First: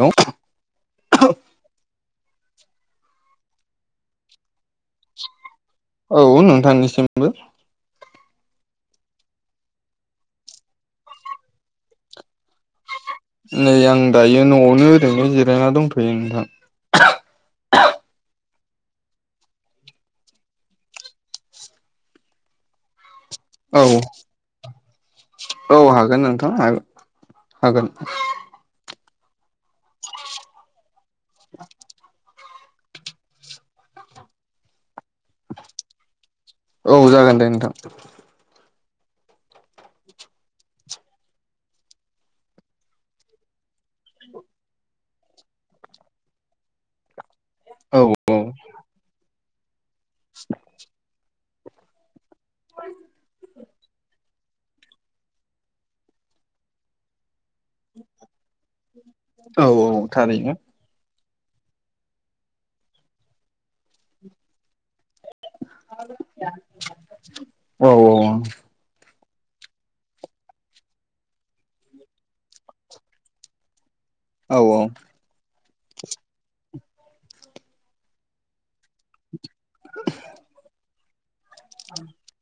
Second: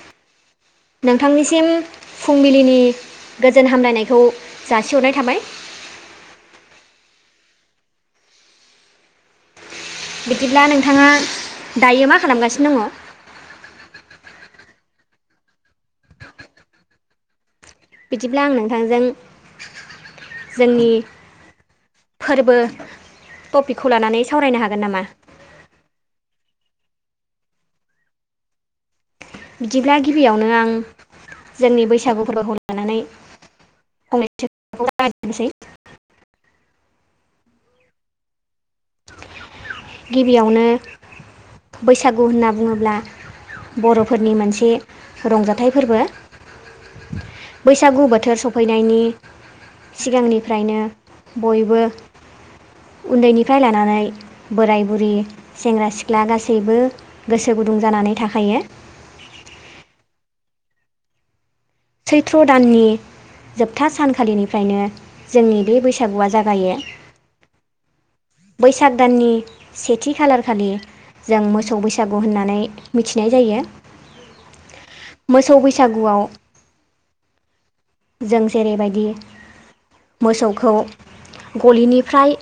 न' नोंथांनिसिम फुंबिलिनि गोजोन हामलायनायखौ जासिहरनाय थाबाय औ नोंथांनिसिमबो बिदिब्ला नोंथाङा दायो मा खालामगासिनो दङ? नै आं दायो न'आवनो ओरैनो जिरायना दंथ'यो नोंथां। बिदिब्ला आं नोंथांजों जोंनि फोरबो टपिकखौ औ लानानै सावरायनो हागोन नामा औ हागोन नोंथां हागो हागोन बिदिब्ला गिबियावनो आं जोंनि बैसागु फोरबोखौ लानानै फंनोसै औ जागोन दे नोंथां गिबियावनो बैसागु होनना बुङोब्ला बर'फोरनि मोनसे रंजाथाइ फोरबो औ बैसागु औ बोथोर सफैनायनि सिगांनिफ्रायनो बयबो उन्दैनिफ्राय लानानै बोराय बुरि सेंग्रा सिख्ला गासैबो गोसो गुदुं जानानै थाखायो। औ औ थारैनो। सैथ्र' दाननि जोबथा सानखालिनिफ्रायनो जोंनि बे बैसागुआ जागायो औ औ बैस साग दाननि सेथि खालारखालि जों मोसौ बैसागु होननानै मिथिनाय जायो। औ औ मोसौ बैसागुआव जों जेरैबायदि मोसौखौ गलिनिफ्राय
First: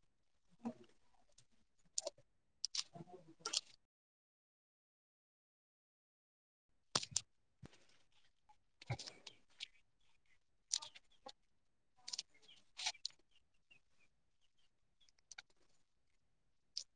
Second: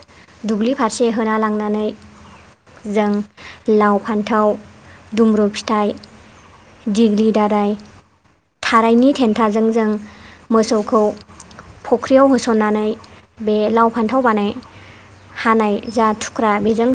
दुब्लि फारसे होना लांनानै जों लाव फान्थाव दुमब्रु फिथाइ दिगग्रि दाराय थारायनि थेन्थाजों जों मोसौखौ फख्रियाव होसननानै बे लाव फान्थाव बानाय हानाय जा थुख्रा बेजों